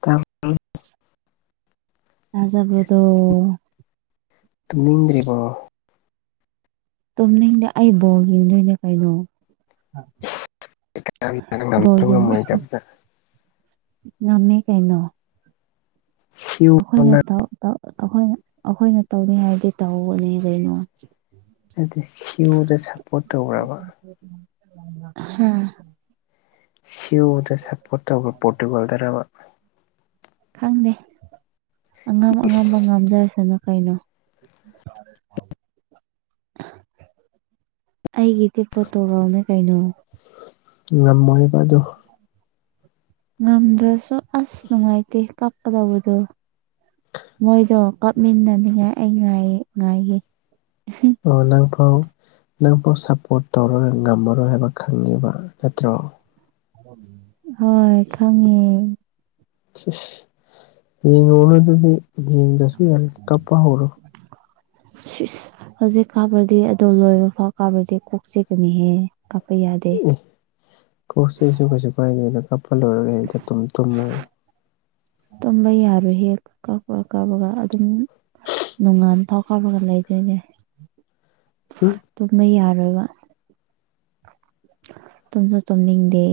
ꯇꯥꯕ ꯇꯥꯖꯕꯗꯣ ꯇꯨꯝꯅꯤꯡꯗ꯭ꯔꯤꯕꯣ ꯇꯨꯝꯅꯤꯡꯗꯦ ꯑꯩ ꯕꯣꯜ ꯌꯦꯡꯗꯣꯏꯅꯦ ꯀꯩꯅꯣ ꯕꯣꯜ ꯉꯝꯁꯨ ꯌꯦꯡꯕꯩ ꯉꯝꯃꯣꯏꯗꯕꯗ ꯉꯝꯃꯦ ꯀꯩꯅꯣ [unintelligible] ꯑꯩꯈꯣꯏꯅ ꯇꯧ ꯇꯧ ꯑꯩꯈꯣꯏꯅ ꯑꯩꯈꯣꯏꯅ ꯇꯧꯅꯤꯍꯥꯏꯗꯤ ꯇꯧꯕꯅꯤ ꯀꯩꯅꯣ ꯅꯠꯇꯦ ꯁ꯭ꯌꯨꯗ ꯁꯞꯄꯣꯔꯠ ꯇꯧꯕ꯭ꯔꯥꯕ ꯍꯨꯝ ꯁ꯭ꯌꯨꯗ ꯁꯞꯄꯣꯔꯠ [unintelligible] ꯄꯣꯇꯨꯒꯜꯗꯔꯕ ꯈꯪꯗꯦ ꯑꯉꯝ ꯑꯉꯝꯕ ꯏꯁ ꯉꯥꯝꯖꯔꯁꯅꯨ ꯀꯩꯅꯣ [unintelligible] [unintelligible] ꯑꯩꯒꯤꯗꯤ ꯄꯣꯇꯨꯒꯜꯅꯦ ꯀꯩꯅꯣ ꯉꯝꯃꯣꯏꯕ ꯑꯗꯨ ꯉꯝꯗ꯭ꯔꯁꯨ ꯑꯁ ꯅꯨꯡꯉꯥꯏꯇꯦ ꯀꯞꯀꯗꯧꯕꯗꯣ ꯃꯣꯏꯗꯣ ꯀꯥꯞꯃꯤꯟꯅꯅꯤꯡꯉꯥꯏ ꯑꯩ ꯉꯥꯏ ꯉꯥꯏꯒꯤ ꯑꯣ ꯅꯪꯐꯥꯎ ꯅꯪꯐꯥꯎ ꯁꯞꯄꯣꯔꯠ ꯇꯧꯔ ꯉꯝꯃꯔꯣꯏ ꯍꯥꯏꯕ ꯈꯪꯉꯤꯕ ꯅꯠꯇ꯭ꯔꯣ ꯍꯣꯏ ꯈꯪꯉꯦ ꯌꯦꯡꯉꯨꯅ ꯑꯗꯨꯗꯤ ꯌꯦꯡꯗ꯭ꯔꯁꯨ ꯌꯥꯝ ꯀꯥꯞꯄ ꯍꯧꯔꯣ ꯁꯤꯁ ꯏꯁ ꯍꯧꯖꯤꯛ ꯀꯥꯞꯔꯗꯤ ꯑꯗꯨ ꯂꯣꯏꯕ ꯐꯥꯎ ꯀꯥꯞꯔꯗꯤ ꯀꯣꯛꯆꯤꯛꯀꯅꯤꯍꯦ ꯀꯥꯞꯄ ꯌꯥꯗꯦ ꯀꯣꯛ ꯀꯩꯁꯨ ꯀꯩꯁꯨ ꯀꯥꯏꯗꯦꯗ ꯀꯥꯞꯄ ꯂꯣꯏꯔꯒꯦ ꯍꯦꯇ ꯇꯨꯝ ꯇꯨꯝꯃꯨ ꯇꯝꯕ ꯌꯥꯔꯣꯏꯍꯦ ꯀꯞꯄꯒ ꯀꯥꯕꯒ ꯑꯗꯨꯝ ꯅꯣꯡꯉꯥꯞ ꯄꯥꯎ ꯀꯞꯔꯒ ꯂꯩꯗꯣꯏꯅꯦ ꯍꯨꯝ ꯇꯨꯝꯕ ꯌꯥꯔꯣꯏꯕ ꯇꯨꯝꯁꯨ ꯇꯨꯝꯅꯤꯡꯗꯦ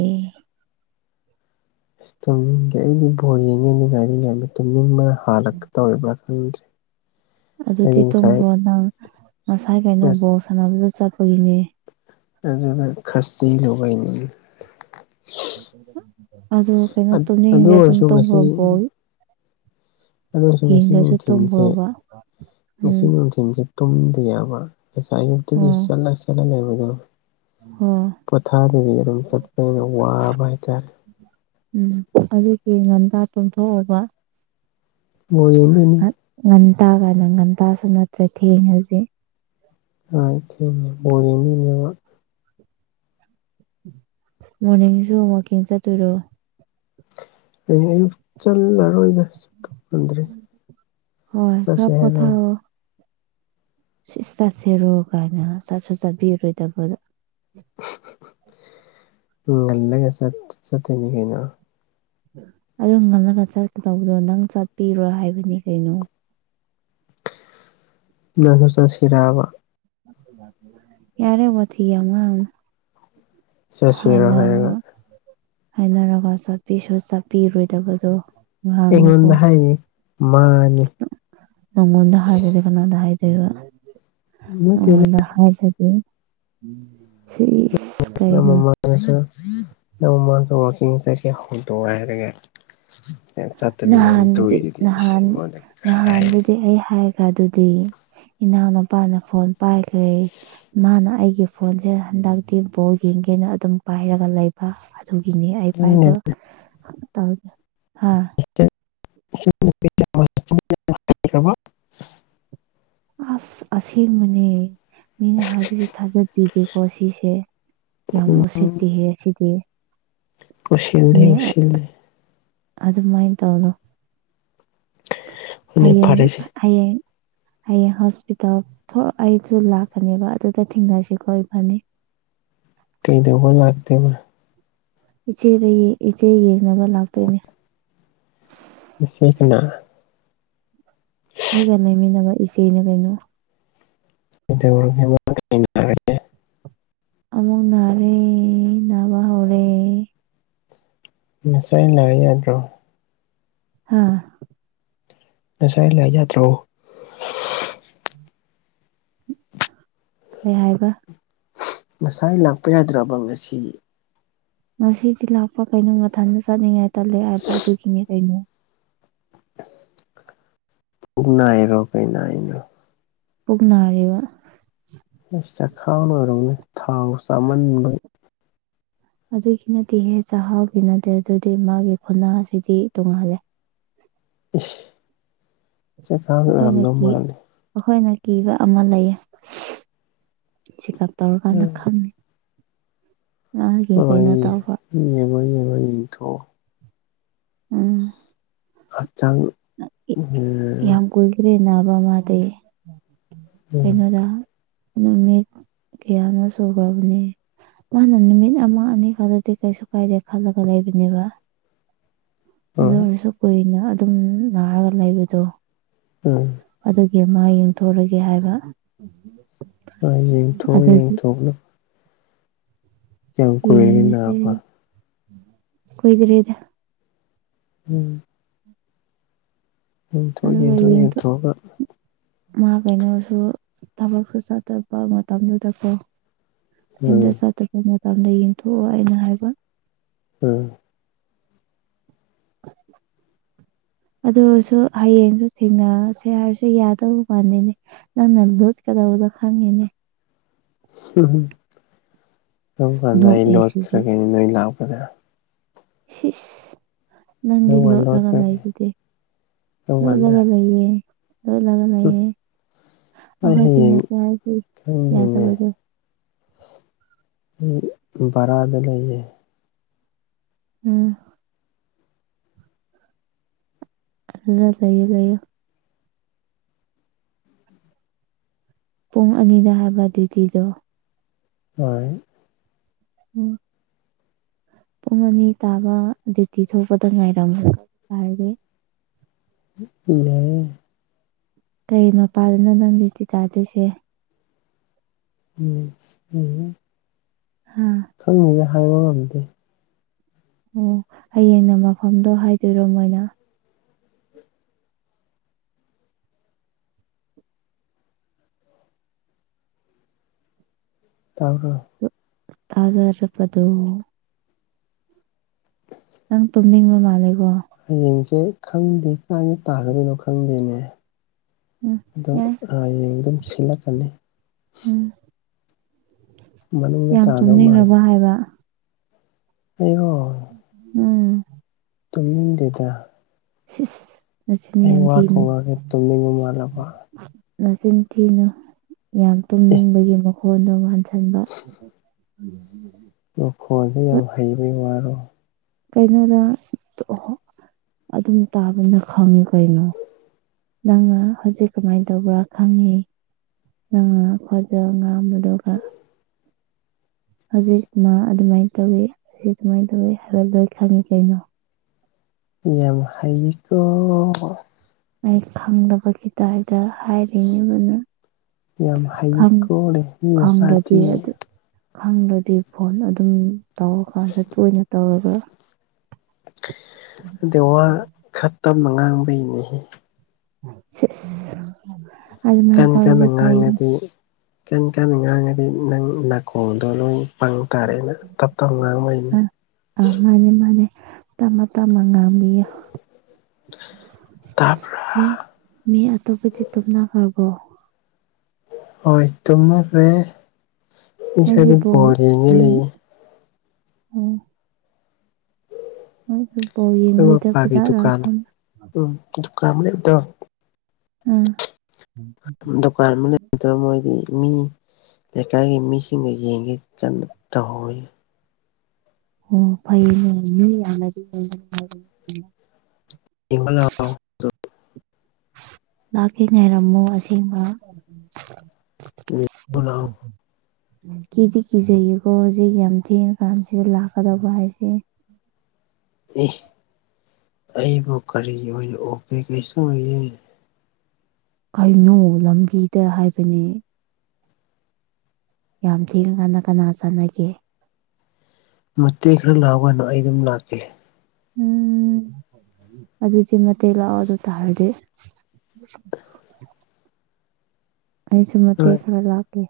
ꯑꯁ ꯇꯨꯝꯅꯤꯡꯗꯦ ꯑꯩꯗꯤ ꯕꯣꯜ ꯌꯦꯡꯅꯤꯡꯏꯅ ꯑꯩꯗꯤ ꯌꯥꯝꯅ ꯇꯨꯝꯅꯤꯡꯕ ꯍꯥꯜꯂꯛꯀ ꯇꯧꯔꯤꯕ꯭ꯔꯥ ꯈꯪꯗ꯭ꯔꯦ ꯑꯗꯨꯗꯤ ꯇꯣꯝꯈꯔꯣ ꯅꯪ ꯉꯁꯥꯏ ꯀꯩꯅꯣ ꯑꯁ ꯕꯣꯜ ꯁꯥꯟꯅꯕꯗꯨ ꯆꯠꯄꯒꯤꯅꯤ ꯑꯗꯨꯒ ꯈꯥꯁꯤ ꯂꯣꯏ ꯑꯗꯨ ꯀꯩꯅꯣ ꯑꯗꯨ ꯇꯨꯝꯅꯤꯡꯔꯦ ꯑꯗꯨꯝ ꯑꯣꯏꯔꯁꯨ ꯇꯣꯝꯔꯕꯣ ꯑꯗꯨꯁꯨ ꯉꯁꯤ ꯅꯨꯡꯊꯤꯜꯁꯦ ꯇꯨꯝꯈ꯭ꯔꯣꯕ ꯉꯁꯤ ꯎꯝ ꯅꯨꯡ ꯊꯤꯟꯁꯦ ꯇꯨꯝꯗꯤꯌꯦꯕ ꯉꯁꯥꯏ ꯑꯌꯨꯛꯇꯒꯤ ꯑꯣ ꯆꯠꯂ ꯆꯠꯂ ꯂꯩꯕꯗꯣ ꯍꯣꯏ ꯄꯣꯊꯥꯕꯤꯒꯤ ꯑꯗꯨꯝ ꯆꯠꯄꯅꯤꯅ ꯋꯥꯕ ꯍꯥꯏꯇꯥꯔꯦ ꯎꯝ ꯑꯗꯨꯒꯤ ꯉꯟꯗ ꯇꯣꯝꯊꯣꯛꯑꯕ ꯃꯣꯏ ꯑꯅꯤ ꯉꯟꯇꯥꯒꯅ ꯉꯒꯟꯇꯥꯁꯨ ꯅꯠꯇ꯭ꯔꯦ ꯊꯦꯡꯉꯗꯤ ꯑꯥꯏ ꯊꯦꯡꯉꯦ ꯕꯣꯜ ꯌꯦꯡꯅꯤꯡꯉꯦꯕ ꯃꯣꯔꯅꯤꯡꯁꯨ ꯋꯥꯀꯤꯡ ꯆꯠꯇꯨꯔꯣ ꯍꯌꯦꯡ ꯑꯌꯨꯛ ꯆꯠꯂꯔꯣꯏꯗ ꯆꯞꯄ ꯉꯗ꯭ꯔꯦ ꯍꯣꯏ ꯈꯔ ꯆꯠꯁꯦ ꯍꯥꯏꯔꯣ ꯁꯤꯏꯁ ꯆꯥꯁꯦꯔꯣ ꯀꯥꯏꯅ ꯆꯥꯁꯨ ꯆꯥꯕꯤꯔꯔꯣꯏꯗꯕ ꯂꯜꯂꯒ ꯆꯠ ꯆꯠꯇꯣꯏꯅꯤ ꯀꯩꯅꯣ ꯑꯗꯨꯝ ꯉꯜꯂꯒ ꯆꯠꯀꯗꯧꯕꯗꯣ ꯅꯪ ꯆꯠꯄꯤꯔꯣ ꯍꯥꯏꯕꯅꯤ ꯀꯩꯅꯣ ꯅꯪꯁꯨ ꯆꯥꯠꯁꯤꯔꯕꯥ ꯌꯥꯔꯦ ꯋꯊꯤ ꯌꯝ ꯉꯥꯡꯅꯨ ꯆꯠꯁꯤꯔꯣ ꯍꯥꯏꯔꯒ ꯍꯥꯏꯅꯔꯒ ꯍꯥꯏꯅꯔꯒ ꯆꯠꯄꯤꯁꯨ ꯆꯠꯄꯤꯔꯣꯏꯗꯕꯗꯣ ꯉꯥꯡꯅꯨꯀꯣ ꯑꯩꯉꯣꯟꯗ ꯍꯥꯏꯔꯤ ꯃꯥꯅꯤ ꯅꯪꯉꯣꯟꯗ ꯍꯥꯏꯔꯗꯤ ꯀꯅꯥꯗ ꯍꯥꯏꯗꯣꯏꯕ ꯅꯠꯇꯦ ꯅꯉꯣꯟꯗ ꯍꯥꯏꯗꯗꯤ ꯁꯤ ꯏꯁ ꯅꯪ ꯃꯃꯥꯡꯁꯨ ꯅꯪ ꯃꯃꯡꯁꯨ ꯋꯥꯛꯀꯤꯡ ꯆꯠꯒꯦ ꯍꯧꯗꯣꯛ ꯍꯥꯏꯔꯒ ꯅꯪ ꯆꯠꯇꯕꯤ ꯑꯗꯨꯝ ꯅꯍꯥꯟꯗꯨꯗꯤ ꯇꯧꯛꯏꯗꯨꯗꯤ ꯏꯁ [unintelligible] ꯑꯦ ꯑꯩꯄ ꯍꯥꯏ ꯑꯗꯨꯗꯤ ꯏꯅꯥꯎꯅꯨꯄꯥꯅ ꯐꯣꯟ ꯄꯥꯏꯈ꯭ꯔꯦ ꯃꯥꯅ ꯑꯩꯒꯤ ꯐꯣꯟꯁꯦ ꯍꯟꯗꯛꯇꯤ ꯕꯣꯜ ꯌꯦꯡꯒꯦꯅ ꯑꯗꯨꯝ ꯄꯥꯏꯔꯒ ꯂꯩ ꯑꯗꯨꯒꯤꯅꯤ ꯑꯩ ꯄꯥꯏꯕ ꯇꯧꯒꯦ ꯍꯥ [unintelligible] ꯑꯁ ꯑꯁꯦꯡꯕꯅꯦ ꯃꯤꯅ ꯍꯥꯏꯕꯁꯦ ꯊꯥꯖꯗꯦꯕꯤꯀꯣ ꯁꯤꯁꯦ ꯌꯥꯝ ꯎꯁꯤꯠꯇꯤꯍꯦ ꯑꯁꯤꯗꯤ ꯀꯨꯁꯤꯜꯂꯤ ꯎꯁꯤꯜꯂꯤ ꯑꯗꯨꯃꯥꯏꯅ ꯇꯧꯅꯨ ꯍꯣꯏꯅꯦ ꯍꯌꯦꯡ ꯐꯔꯦꯁꯦ ꯍꯌꯦꯡ ꯍꯌꯦꯡ ꯍꯣꯁꯄꯤꯇꯥꯜ ꯊꯣꯛ ꯑꯩꯁꯨ ꯂꯥꯛꯀꯅꯦꯕ ꯑꯗꯨꯗ ꯊꯦꯡꯅꯁꯤꯀꯣ ꯏꯕꯥꯅꯤ ꯀꯩꯗꯧꯕ ꯂꯥꯛꯇꯣꯏꯕ ꯏꯆꯦꯒꯤ ꯏꯆꯦ ꯌꯦꯡꯅꯕ ꯂꯥꯛꯇꯣꯏꯅꯦ ꯅꯆꯦ ꯀꯅꯥ ꯑꯩꯒ ꯂꯩꯃꯤꯟꯅꯕ ꯏꯆꯦꯅꯦ ꯀꯩꯅꯣ ꯀꯩꯗꯧꯔꯒꯦ [unintelligible] ꯑꯃꯨꯛ ꯅꯥꯔꯦ ꯅꯥꯕ ꯍꯧꯔꯦ ꯉꯁꯥꯏꯅ ꯂꯥꯛꯑ ꯌꯥꯗ꯭ꯔꯣ ꯍꯥ ꯉꯁꯥꯏ ꯂꯥꯛ ꯌꯥꯗ꯭ꯔꯣ ꯀꯩ ꯍꯥꯏꯕ ꯉꯁꯥꯏ ꯂꯥꯛꯄ ꯌꯥꯗ꯭ꯔꯕ ꯉꯁꯤ ꯉꯁꯤꯗꯤ ꯂꯥꯛꯄ ꯀꯩꯅꯣ ꯃꯊꯟꯗ ꯆꯠꯅꯤꯡꯉꯥꯏ ꯇꯜꯂꯦ ꯍꯥꯏꯕ ꯑꯗꯨꯒꯤꯅꯦ ꯀꯩꯅꯣ ꯄꯨꯛ ꯅꯔꯤꯔꯣ ꯀꯩ ꯅꯥꯏꯅꯣ ꯄꯨꯛ ꯅꯥꯔꯤꯕ ꯑꯁ ꯆꯈꯥꯎ ꯅ ꯑꯣꯏꯔꯝꯒꯅꯤ ꯊꯥꯎ ꯆꯥꯃꯟꯕꯩ ꯑꯗꯨꯒꯤꯅꯇꯤꯍꯦ ꯆꯥꯛꯍꯥꯎꯒꯤ ꯅꯠꯇꯦ ꯑꯗꯨꯗꯤ ꯃꯥꯒꯤ ꯈꯨꯣꯟꯅꯥꯁꯤꯗꯤ ꯇꯣꯡꯉꯥꯜꯂꯦ ꯏꯁ ꯆꯈꯥꯎꯒꯤ ꯑꯩꯈꯣꯏꯅ ꯑꯣꯏꯔꯝꯗꯧ ꯀꯤ ꯃꯥꯜꯂꯤ ꯑꯩꯈꯣꯏꯅ ꯀꯤꯕ ꯑꯃ ꯂꯩꯌꯦ ꯆꯦꯛꯑꯞ ꯇꯧꯔꯀꯥꯟꯗ ꯎꯝ ꯈꯪꯅꯤ ꯃꯥꯒꯤ ꯀꯩꯅꯣ ꯇꯧꯕ ꯎꯝ ꯌꯦꯡꯉꯣ ꯌꯦꯡꯉꯣ ꯌꯦꯡꯊꯣꯛ ꯑꯣ ꯎꯝ ꯍꯛꯆꯥꯡ ꯎꯝ ꯌꯥꯝ ꯀꯨꯏꯈ꯭ꯔꯦ ꯅꯥꯕ ꯃꯗꯤ ꯀꯩꯅꯣꯗ ꯅꯨꯃꯤꯠ ꯀꯌꯥꯅꯣ ꯁꯨꯈ꯭ꯔꯕꯅꯤ ꯃꯥꯅ ꯅꯨꯃꯤꯠ ꯑꯃ ꯑꯅꯤ ꯈꯛꯇꯗꯤ ꯀꯩꯁꯨ ꯀꯥꯏꯗꯦ ꯈꯜꯂꯒ ꯂꯩꯕꯅꯦꯕ ꯑꯗꯨ ꯍꯣꯏ ꯑꯣꯏꯔꯁꯨ ꯀꯨꯏꯅ ꯑꯗꯨꯝ ꯅꯥꯔꯒ ꯂꯩꯕꯗꯣ ꯎꯝ ꯑꯗꯨꯒꯤ ꯃꯥ ꯌꯦꯡꯊꯣꯛꯔꯒꯦ ꯍꯥꯏꯕ ꯍꯣꯏ ꯌꯦꯡꯊꯣꯛ ꯑꯗꯨꯒꯤ ꯌꯦꯡꯊꯣꯛꯑꯣꯅ ꯀꯨꯏꯔꯒꯦ ꯌꯦꯡꯉꯤꯁꯦ ꯅꯥꯕ ꯀꯨꯢꯗꯔꯤꯗ ꯎꯝ ꯌꯦꯡꯊꯣꯛ ꯑꯗꯨꯒ ꯌꯦꯡꯊꯣꯛ ꯌꯦꯡꯊꯣꯛꯑꯒ ꯃꯥ ꯀꯩꯅꯣꯁꯨ ꯊꯕꯛꯁꯨ ꯆꯠꯇꯕ ꯃꯇꯝꯗꯨꯗꯀꯣ [unintelligible] ꯎꯝ ꯆꯠꯇꯄ ꯃꯇꯝꯗ ꯌꯦꯡꯊꯣꯛꯑꯣ ꯑꯩꯅ ꯍꯥꯏꯕ ꯎꯝ [inaudible] ꯑꯗꯨꯑꯨꯢꯁꯨ ꯍꯌꯦꯡꯁꯨ ꯊꯦꯡꯅꯁꯦ ꯍꯥꯏꯔꯁꯨ ꯌꯥꯗꯧ ꯃꯥꯜꯂꯤꯅꯦ ꯅꯪꯅ ꯂꯣꯠꯀꯗꯧꯕꯗꯣ ꯈꯪꯉꯤꯅꯦ [unintelligible] ꯀꯝ ꯀꯥꯟꯗ ꯑꯩ ꯅꯣꯛꯑꯦ ꯁꯤꯗꯤ ꯂꯣꯠꯈ꯭ꯔꯒꯦꯅꯦ ꯅꯣꯏ ꯂꯥꯛꯄꯗꯥ ꯁꯤꯁ ꯅꯪꯗꯤ ꯀꯔꯝ ꯀꯥꯟ ꯂꯣꯠꯂꯒ ꯂꯣꯠꯈ꯭ꯔꯒꯦ ꯂꯩꯗꯨꯗꯤ ꯀꯔꯝ ꯀꯥꯟꯗ ꯂꯣꯠꯂꯒ ꯂꯩꯌꯦ ꯂꯣꯠꯂꯒ ꯂꯩꯌꯦ ꯑꯩ ꯑꯩꯈꯣꯏ ꯍꯌꯦꯡ ꯊꯦꯡꯅꯁꯦ ꯍꯥꯏꯁꯤ ꯈꯪꯗꯦꯅꯦ ꯌꯥꯗꯕꯗꯣ [unintelligible] ꯕꯔꯥꯗ ꯂꯩꯌꯦ ꯎꯝ ꯐꯖꯅ ꯂꯩꯌꯣ ꯂꯩꯌꯣ ꯄꯨꯡ ꯑꯅꯤꯗ ꯍꯥꯏꯕ ꯗ꯭ꯌꯨꯇꯤꯗꯣ ꯍꯣꯏ [unintelligible] ꯄꯨꯡ ꯑꯅꯤ ꯇꯥꯕ ꯗ꯭ꯌꯨꯇꯤ ꯊꯣꯛꯄꯗ ꯉꯥꯏꯔꯝꯃꫭ [unintelligible] ꯌꯥꯏꯌꯦ ꯀꯩ ꯃꯄꯥꯗꯅꯣ ꯅꯪ ꯗ꯭ꯌꯨꯇꯤ ꯇꯥꯗꯣꯏꯁꯦ [unintelligible] ꯍꯥ ꯈꯪꯗꯦꯅꯦ ꯍꯥꯏꯕ ꯉꯝꯗꯦ ꯑꯣ ꯍꯌꯦꯡꯅ ꯃꯐꯝꯗꯣ ꯍꯥꯏꯗꯣꯏꯔꯣ ꯃꯣꯏꯅ ꯇꯥꯕ꯭ꯔꯣ ꯇꯥꯖꯔꯕꯗꯣ ꯅꯪ ꯇꯨꯝꯅꯤꯡꯕ ꯃꯥꯜꯂꯦꯀꯣ ꯍꯌꯦꯡꯖꯦ ꯈꯪꯗꯦ ꯀꯥꯏꯅ ꯇꯥꯒꯗꯣꯏꯅꯣ ꯈꯪꯗꯦꯅꯦ ꯎꯝ ꯑꯗꯣ ꯌꯥꯏ ꯍꯌꯦꯡ ꯑꯗꯨꯝ ꯁꯤꯜꯂꯛꯀꯅꯤ ꯎꯝ ꯃꯅꯨꯡꯗ ꯌꯥꯝ ꯇꯥꯗꯧ ꯃꯥꯜꯂꯦ ꯆꯨꯝꯅꯤꯡꯔꯕꯣ ꯍꯥꯏꯕ ꯑꯩꯔꯣ [unintelligible] ꯇꯨꯝꯅꯤꯡꯗꯦꯗ [unintelligible] ꯅꯆꯤꯟ ꯑꯩ ꯌꯥꯝ ꯋꯥ ꯊꯤꯅꯨ ꯈꯨꯋꯥꯁꯦ ꯇꯨꯝꯅꯤꯡꯕ ꯃꯥꯜꯂꯕ ꯅꯆꯤꯟꯊꯤꯅꯨ ꯌꯥꯝ ꯑꯦ ꯇꯨꯝꯅꯤꯡꯕꯒꯤ ꯃꯈꯣꯟꯗꯨ ꯃꯥꯟꯁꯤꯟꯕ [inaudible] ꯃꯈꯣꯜꯗ ꯌꯥꯝ ꯍꯩꯕꯩ ꯋꯥꯔꯣ ꯀꯩꯅꯣ ꯅꯪ [unintelligible] ꯑꯗꯨꯝ ꯇꯥꯕꯅꯤꯅ ꯈꯪꯉꯤ ꯀꯩꯅꯣ ꯅꯪꯅ ꯍꯧꯖꯤꯛ ꯀꯃꯥꯏꯟ ꯇꯧꯕ꯭ꯔ ꯈꯪꯉꯤ ꯅꯪꯅ [unintelligible] ꯉꯥꯡꯕꯗꯨꯒ ꯍꯧꯖꯤꯛ ꯉꯥꯡ ꯑꯗꯨꯃꯥꯏꯟ ꯇꯧꯋꯤ ꯑꯁꯤ ꯑꯗꯨꯃꯥꯏꯟ ꯇꯧꯋꯤ ꯍꯥꯏꯕ ꯂꯣꯏ ꯈꯪꯉꯤ ꯀꯩꯅꯣ ꯌꯥꯝ ꯍꯩꯀꯣ ꯑꯩ ꯈꯪꯗꯕꯒꯤ ꯗꯥꯏꯗ ꯍꯥꯏꯔꯤꯅꯦꯕ ꯅꯪ ꯌꯥꯝ ꯍꯩꯀꯣꯅꯦ ꯃꯤ ꯈꯪꯗ꯭ꯔꯗꯤ ꯃꯆꯥꯗꯤ ꯑꯗꯨ ꯈꯪꯗ꯭ꯔꯗꯤ ꯐꯣꯟ ꯑꯗꯨꯝ ꯇꯧꯔꯀꯥꯟꯗ ꯇꯣꯏꯅ ꯇꯧꯔꯒ ꯅꯠꯇꯦ ꯋꯥ ꯈꯔ ꯇꯞꯅ ꯉꯥꯡꯕꯩꯅꯦꯍꯦ [unintelligible] ꯑꯗꯨꯃꯥꯏꯅ ꯀꯟꯅ ꯇꯧꯔꯗꯤ ꯐꯩꯅꯦ ꯉꯥꯡꯉꯗꯤ ꯀꯟ ꯀꯟ ꯉꯥꯡꯉꯗꯤ ꯅꯪ ꯅꯥꯀꯣꯡꯗꯣ ꯂꯣꯏ ꯄꯪ ꯇꯥꯔꯦꯅ ꯇꯞ ꯇꯞꯅ ꯉꯥꯡꯕꯩꯅꯦ ꯑꯥ ꯑꯥ ꯃꯥꯅꯦ ꯃꯥꯅꯦ ꯇꯞꯅ ꯇꯞꯅ ꯉꯥꯡꯕꯤꯌꯣ ꯇꯥꯕ꯭ꯔ ꯃꯤ ꯃꯤ ꯑꯇꯣꯞꯄꯗꯤ ꯇꯨꯝꯅꯈ꯭ꯔꯕꯣ ꯍꯣꯏ ꯇꯨꯝꯅꯈ꯭ꯔꯦ ꯃꯤ ꯈꯔꯗꯤ ꯕꯣꯜ ꯌꯦꯡꯒꯦ ꯂꯩꯌꯦ ꯎꯝ ꯅꯪꯁꯨ ꯕꯣꯜ ꯑꯩꯈꯣꯏ ꯌꯦꯡꯉꯣꯏꯗꯕ ꯃꯄꯥꯒꯤ ꯖꯥꯠꯂ ꯗꯨꯀꯥꯟ [unintelligible] ꯎꯝ ꯗꯨꯀꯥꯟ ꯑꯃ ꯂꯩꯕꯗꯣ ꯎꯝ ꯗꯨꯀꯥꯟ ꯑꯃ ꯂꯩꯕꯗꫭ ꯃꯣꯏꯗꯤ ꯃꯤ ꯂꯩꯀꯥꯏꯒꯤ ꯃꯤꯁꯤꯡꯅ ꯌꯦꯡꯒꯦ ꯀꯟꯅ ꯇꯧꯍꯧꯔꯤ ꯑꯣ ꯐꯧꯅꯦ ꯃꯤ ꯌꯥꯝꯔꯗꯤ [unintelligible] ꯌꯦꯡꯕ ꯂꯥꯛꯑꯣ ꯂꯥꯛꯀꯦ ꯂꯩꯔꯝꯃꯣ ꯑꯁꯦꯡꯕ ꯌꯦꯡꯕ ꯂꯥꯛꯑꯣ ꯀꯤꯗꯤ ꯀꯤꯖꯩꯌꯦꯀꯣ ꯍꯧꯖꯤꯛ ꯌꯥꯝ ꯊꯦꯡꯉ ꯀꯥꯟꯁꯤꯗ ꯂꯥꯛꯀꯗꯕ ꯍꯥꯏꯁꯦ ꯑꯦ ꯑꯩꯕꯨ ꯀꯔꯤ ꯑꯣꯏꯅ ꯎꯕꯤꯒꯦ [unintelligible] ꯀꯩꯅꯣ ꯂꯝꯕꯤꯗ ꯍꯥꯏꯕꯅꯦ ꯌꯥꯝ ꯊꯦꯡꯉ ꯀꯥꯟꯗ ꯀꯅꯥ ꯆꯠꯅꯒꯦ ꯃꯇꯦꯛ ꯈꯔ ꯂꯥꯛꯎ ꯀꯩꯅꫭ ꯑꯩ ꯑꯗꯨꯝ ꯂꯥꯛꯀꯦ ꯎꯝ ꯑꯗꯨꯗꯤ ꯃꯇꯦꯛ ꯂꯥꯛꯑꯣ ꯑꯗꯨ ꯇꯥꯔꯗꯤ [inaudible] ꯑꯩꯁꯨ ꯃꯇꯦꯛ ꯍꯣꯏ ꯈꯔ ꯂꯥꯛꯀꯦ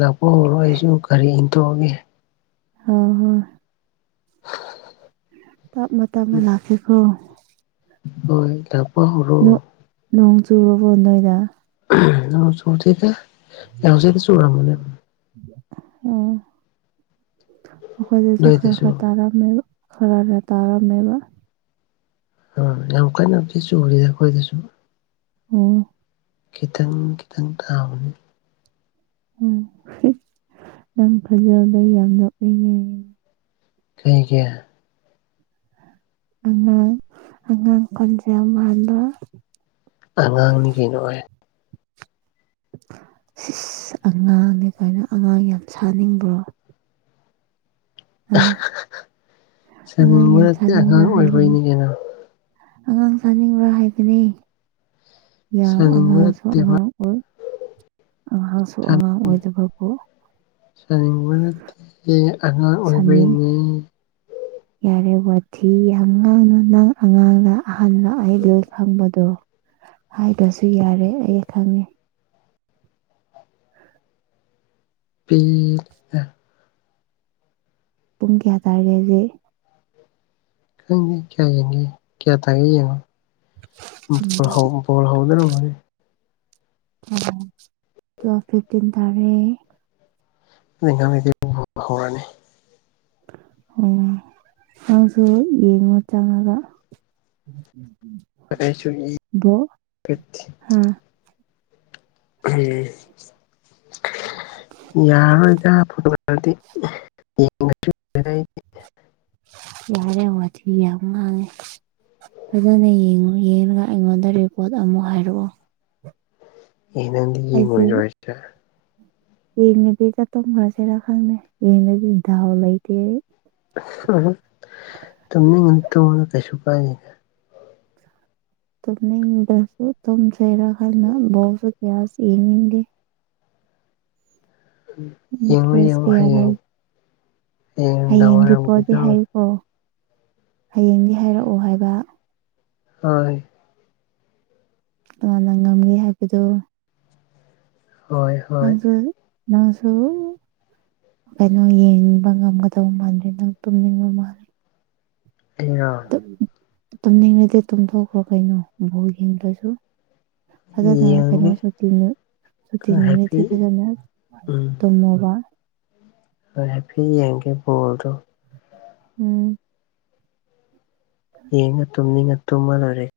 ꯂꯥꯛꯄ ꯍꯧꯔꯣ ꯑꯩꯁꯨ ꯒꯥꯔꯤ ꯏꯟꯊꫭꯛꯑꯒꯦ ꯍꫭ ꯍꯣꯏ ꯑ [inaudible] ꯇꯞꯅ ꯇꯞꯅ ꯂꯥꯛꯀꯦ ꯀꯣ ꯍꯣꯏ [unintelligible] ꯅꫭꯡ ꯅꯣꯡ ꯆꯨꯔꯕꯣ ꯅꯣꯏꯗ ꯅꯣꯡ ꯆꯨꯗꯦꯗꯥ ꯑꫭ ꯑꯩꯈꯣꯏꯗꯁꯨ ꯈꯔ ꯅꯣꯏꯗꯁꯨ ꯈꯔ ꯇꯥꯔꯝꯃꯦꯕ ꯈꯔ ꯈꯔ ꯇꯥꯔꯝꯃꯦꯕ ꯑ ꯌꯥꯝ ꯀꯟꯅꯕꯨꯗꯤ ꯆꯨꯔꯤꯗ ꯑꯩꯈꯣꯏꯗꯁꯨ ꯎꯝ ꯈꯤꯇꯪ ꯈꯤꯇꯪ ꯇꯥꯕꯅꯦ ꯎꯝ ꯅꯪ ꯈꫭꯟꯖꯦꯜꯗꫭ ꯌꯥꯝ ꯅꯣꯛꯅꯤꯡꯉꯦ ꯀꯩꯒꯤ ꯑꯉꯥꯡ ꯑꯉꯥꯡ ꯈꯣꯟꯖꯦꯜ ꯃꯥꯟꯕ ꯑꯉꯥꯡꯅꯤ ꯀꯩꯅꯣ ꯑꯦ ꯏꯁ ꯏꯁ ꯑꯉꯥꯡꯅꯦ ꯀꯥꯏꯅ ꯑꯉꯥꯡ ꯌꯥꯝ ꯁꯥꯅꯤꯡꯕ꯭ꯔꯣ ꯑꯥ ꯑꯉꯥꯡ ꯁꯥꯅꯤꯡꯕ ꯌꯥꯝ ꯅꯠꯇꯦ ꯁꯥꯅꯤꯡꯕ꯭ꯔꯥ ꯑꯉꯥꯡ ꯍꯥꯏꯕꯅꯤ ꯑꯣꯏꯕꯩꯅꯤ ꯀꯩꯅꯣ ꯑꯉꯥꯡ ꯁꯥꯅꯤꯡꯕ꯭ꯔꯥ ꯍꯥꯏꯕꯅꯦ ꯌꯥꯝ ꯁꯥꯅꯤꯡꯕ ꯑꯉꯥꯡꯁꯨ ꯅꯠꯇꯦꯕ ꯑꯉꯥꯡ ꯑꯣꯏ ꯑꯉꯥꯡꯁꯨ ꯑꯉꯥꯡ ꯑꯣꯏꯗꯕꯕꯨ ꯁꯥꯅꯤꯡꯕ ꯅꯠꯇꯤꯌꯦ ꯑꯉꯥꯡ ꯁꯥꯅꯩ ꯑꯣꯏꯕꯩꯅꯦ ꯌꯥꯔꯦ ꯋꯥꯊꯤ ꯌꯥꯝ ꯉꯥꯡꯅꯨ ꯅꯪ ꯑꯉꯥꯡꯔ ꯑꯍꯜꯂ ꯑꯩ ꯂꯣꯏ ꯈꯪꯕꯗꯣ ꯍꯥꯏꯗꯔꯁꯨ ꯌꯥꯔꯦ ꯑꯩ ꯈꯪꯉꯦ ꯄꯤꯛꯏ ꯄꯨꯡ ꯀꯌꯥ ꯇꯥꯔꯒꯦ ꯍꯧꯖꯤꯛ ꯈꯪꯗꯦ ꯀꯌꯥ ꯌꯦꯡꯉꯦ ꯀꯌꯥ ꯇꯥꯒꯦ ꯌꯦꯡꯉꯣ [unintelligible] ꯕꫭꯜ ꯍꯧꯗꯔꫭ ꯃꯥꯜꯂꯦ ꯎꯝ ꯇꯩꯌꯦꯞ ꯐꯤꯐꯇꯤꯟ ꯇꯥꯔꯦ ꯅꫭꯏ ꯑꯉꯥꯡꯒꯩꯗꯤ ꯍꯧꯔꯅꯤ ꯑꯣ ꯅꯪꯁꯨ ꯌꯦꯡꯉꯣ ꯆꯪꯉꯒ ꯎꯝ ꯎꯝ ꯎꯝ [unintelligible] ꯍꯥ ꯎꯝ ꯌꯥꯔꯣꯏꯗ ꯐꯨꯠ [unintelligible] ꯌꯥꯔꯦ ꯋꯥꯊꯤ ꯌꯥꯝ ꯉꯥꯡꯉꯦ ꯐꯖꯅ ꯌꯦꯡꯉꯣ ꯌꯦꯡꯉꯒ ꯑꯩꯉꯣꯟꯗ ꯔꯤꯄꯣꯔꯠ ꯑꯃꯨꯛ ꯍꯥꯏꯔꯛꯑꯣ ꯑꯦ ꯅꯪꯗꯤ ꯌꯦꯡꯉꯣꯏꯗ꯭ꯔꯣ ꯍꯥꯏꯁꯦ ꯌꯦꯡꯗꯕꯤ ꯇꯨꯃꯨꯔꯁꯤꯔ ꯈꯪꯗꯦ ꯌꯦꯡꯉꯗꯤ ꯗꯥꯥꯎ ꯂꯩꯗꯦ ꯎ ꯇꯨꯝꯅꯤꯡꯉꯅ ꯇꯨꯝꯃꯨ ꯀꯩꯁꯨ ꯀꯥꯏꯗꯦ ꯇꯨꯝꯅꯤꯡꯕ꯭ꯔꯁꯨ ꯇꯨꯝꯁꯔꯥ ꯍꯥꯏꯅ ꯕꯣꯜꯁꯨ ꯀꯌꯥꯁ ꯌꯦꯡꯅꯤꯡꯗꯦ ꯌꯦꯡꯉꯨ ꯏꯟꯇꯔꯦꯁ ꯌꯦꯡꯉꯨ ꯀꯌꯥ ꯂꯩ ꯍꯌꯦꯡ ꯍꯌꯦꯡꯗꯥ ꯑꯣꯏꯔꯝꯕꯤꯗꯣ ꯑꯣ ꯍꯌꯦꯡꯗꯤ ꯍꯥꯏꯔꯛꯑꯣ ꯍꯥꯏꯕ ꯍꯣꯏ ꯀꯅꯥꯅꯅ ꯉꯝꯒꯦ ꯍꯥꯏꯕꯗꯨ ꯍꯣꯏ ꯍꯣꯏ ꯅꯪꯁꯨ ꯅꯪꯁꯨ ꯀꯩꯅꯣ ꯌꯦꯡꯅꯤꯡꯕ ꯉꯝꯒꯗꯕ ꯃꯜꯗꯦ ꯅꯪ ꯇꯨꯝꯅꯤꯡꯕ ꯃꯥꯜꯂꯦ ꯑꯩꯔꯣ ꯇꯨꯝꯅꯤꯡꯉꯗꯤ ꯇꯨꯝꯊꯣꯛꯈ꯭ꯔꯣ ꯀꯩꯅꯣ ꯕꯣꯜ ꯌꯦꯡꯗ꯭ꯔꯁꯨ ꯐꯖꯅ ꯀꯩꯅꯣ ꯌꯦꯡꯒꯦ ꯁꯨꯇꯤ ꯁꯨꯇꯤ ꯈꯔ ꯅꯨꯃꯤꯠꯇ ꯍꯥꯏꯐꯦꯠ ꯐꯖꯅ ꯇꯨꯃꯣꯕ ꯑꯩ ꯍꯥꯏꯐꯦꯠ ꯌꯦꯡꯒꯦ ꯕꯣꯜꯗꯣ ꯎꯝ ꯌꯦꯡꯉ ꯇꯨꯝꯅꯤꯡꯉ ꯇꯨꯝꯃ ꯂꯣꯏꯔꯦ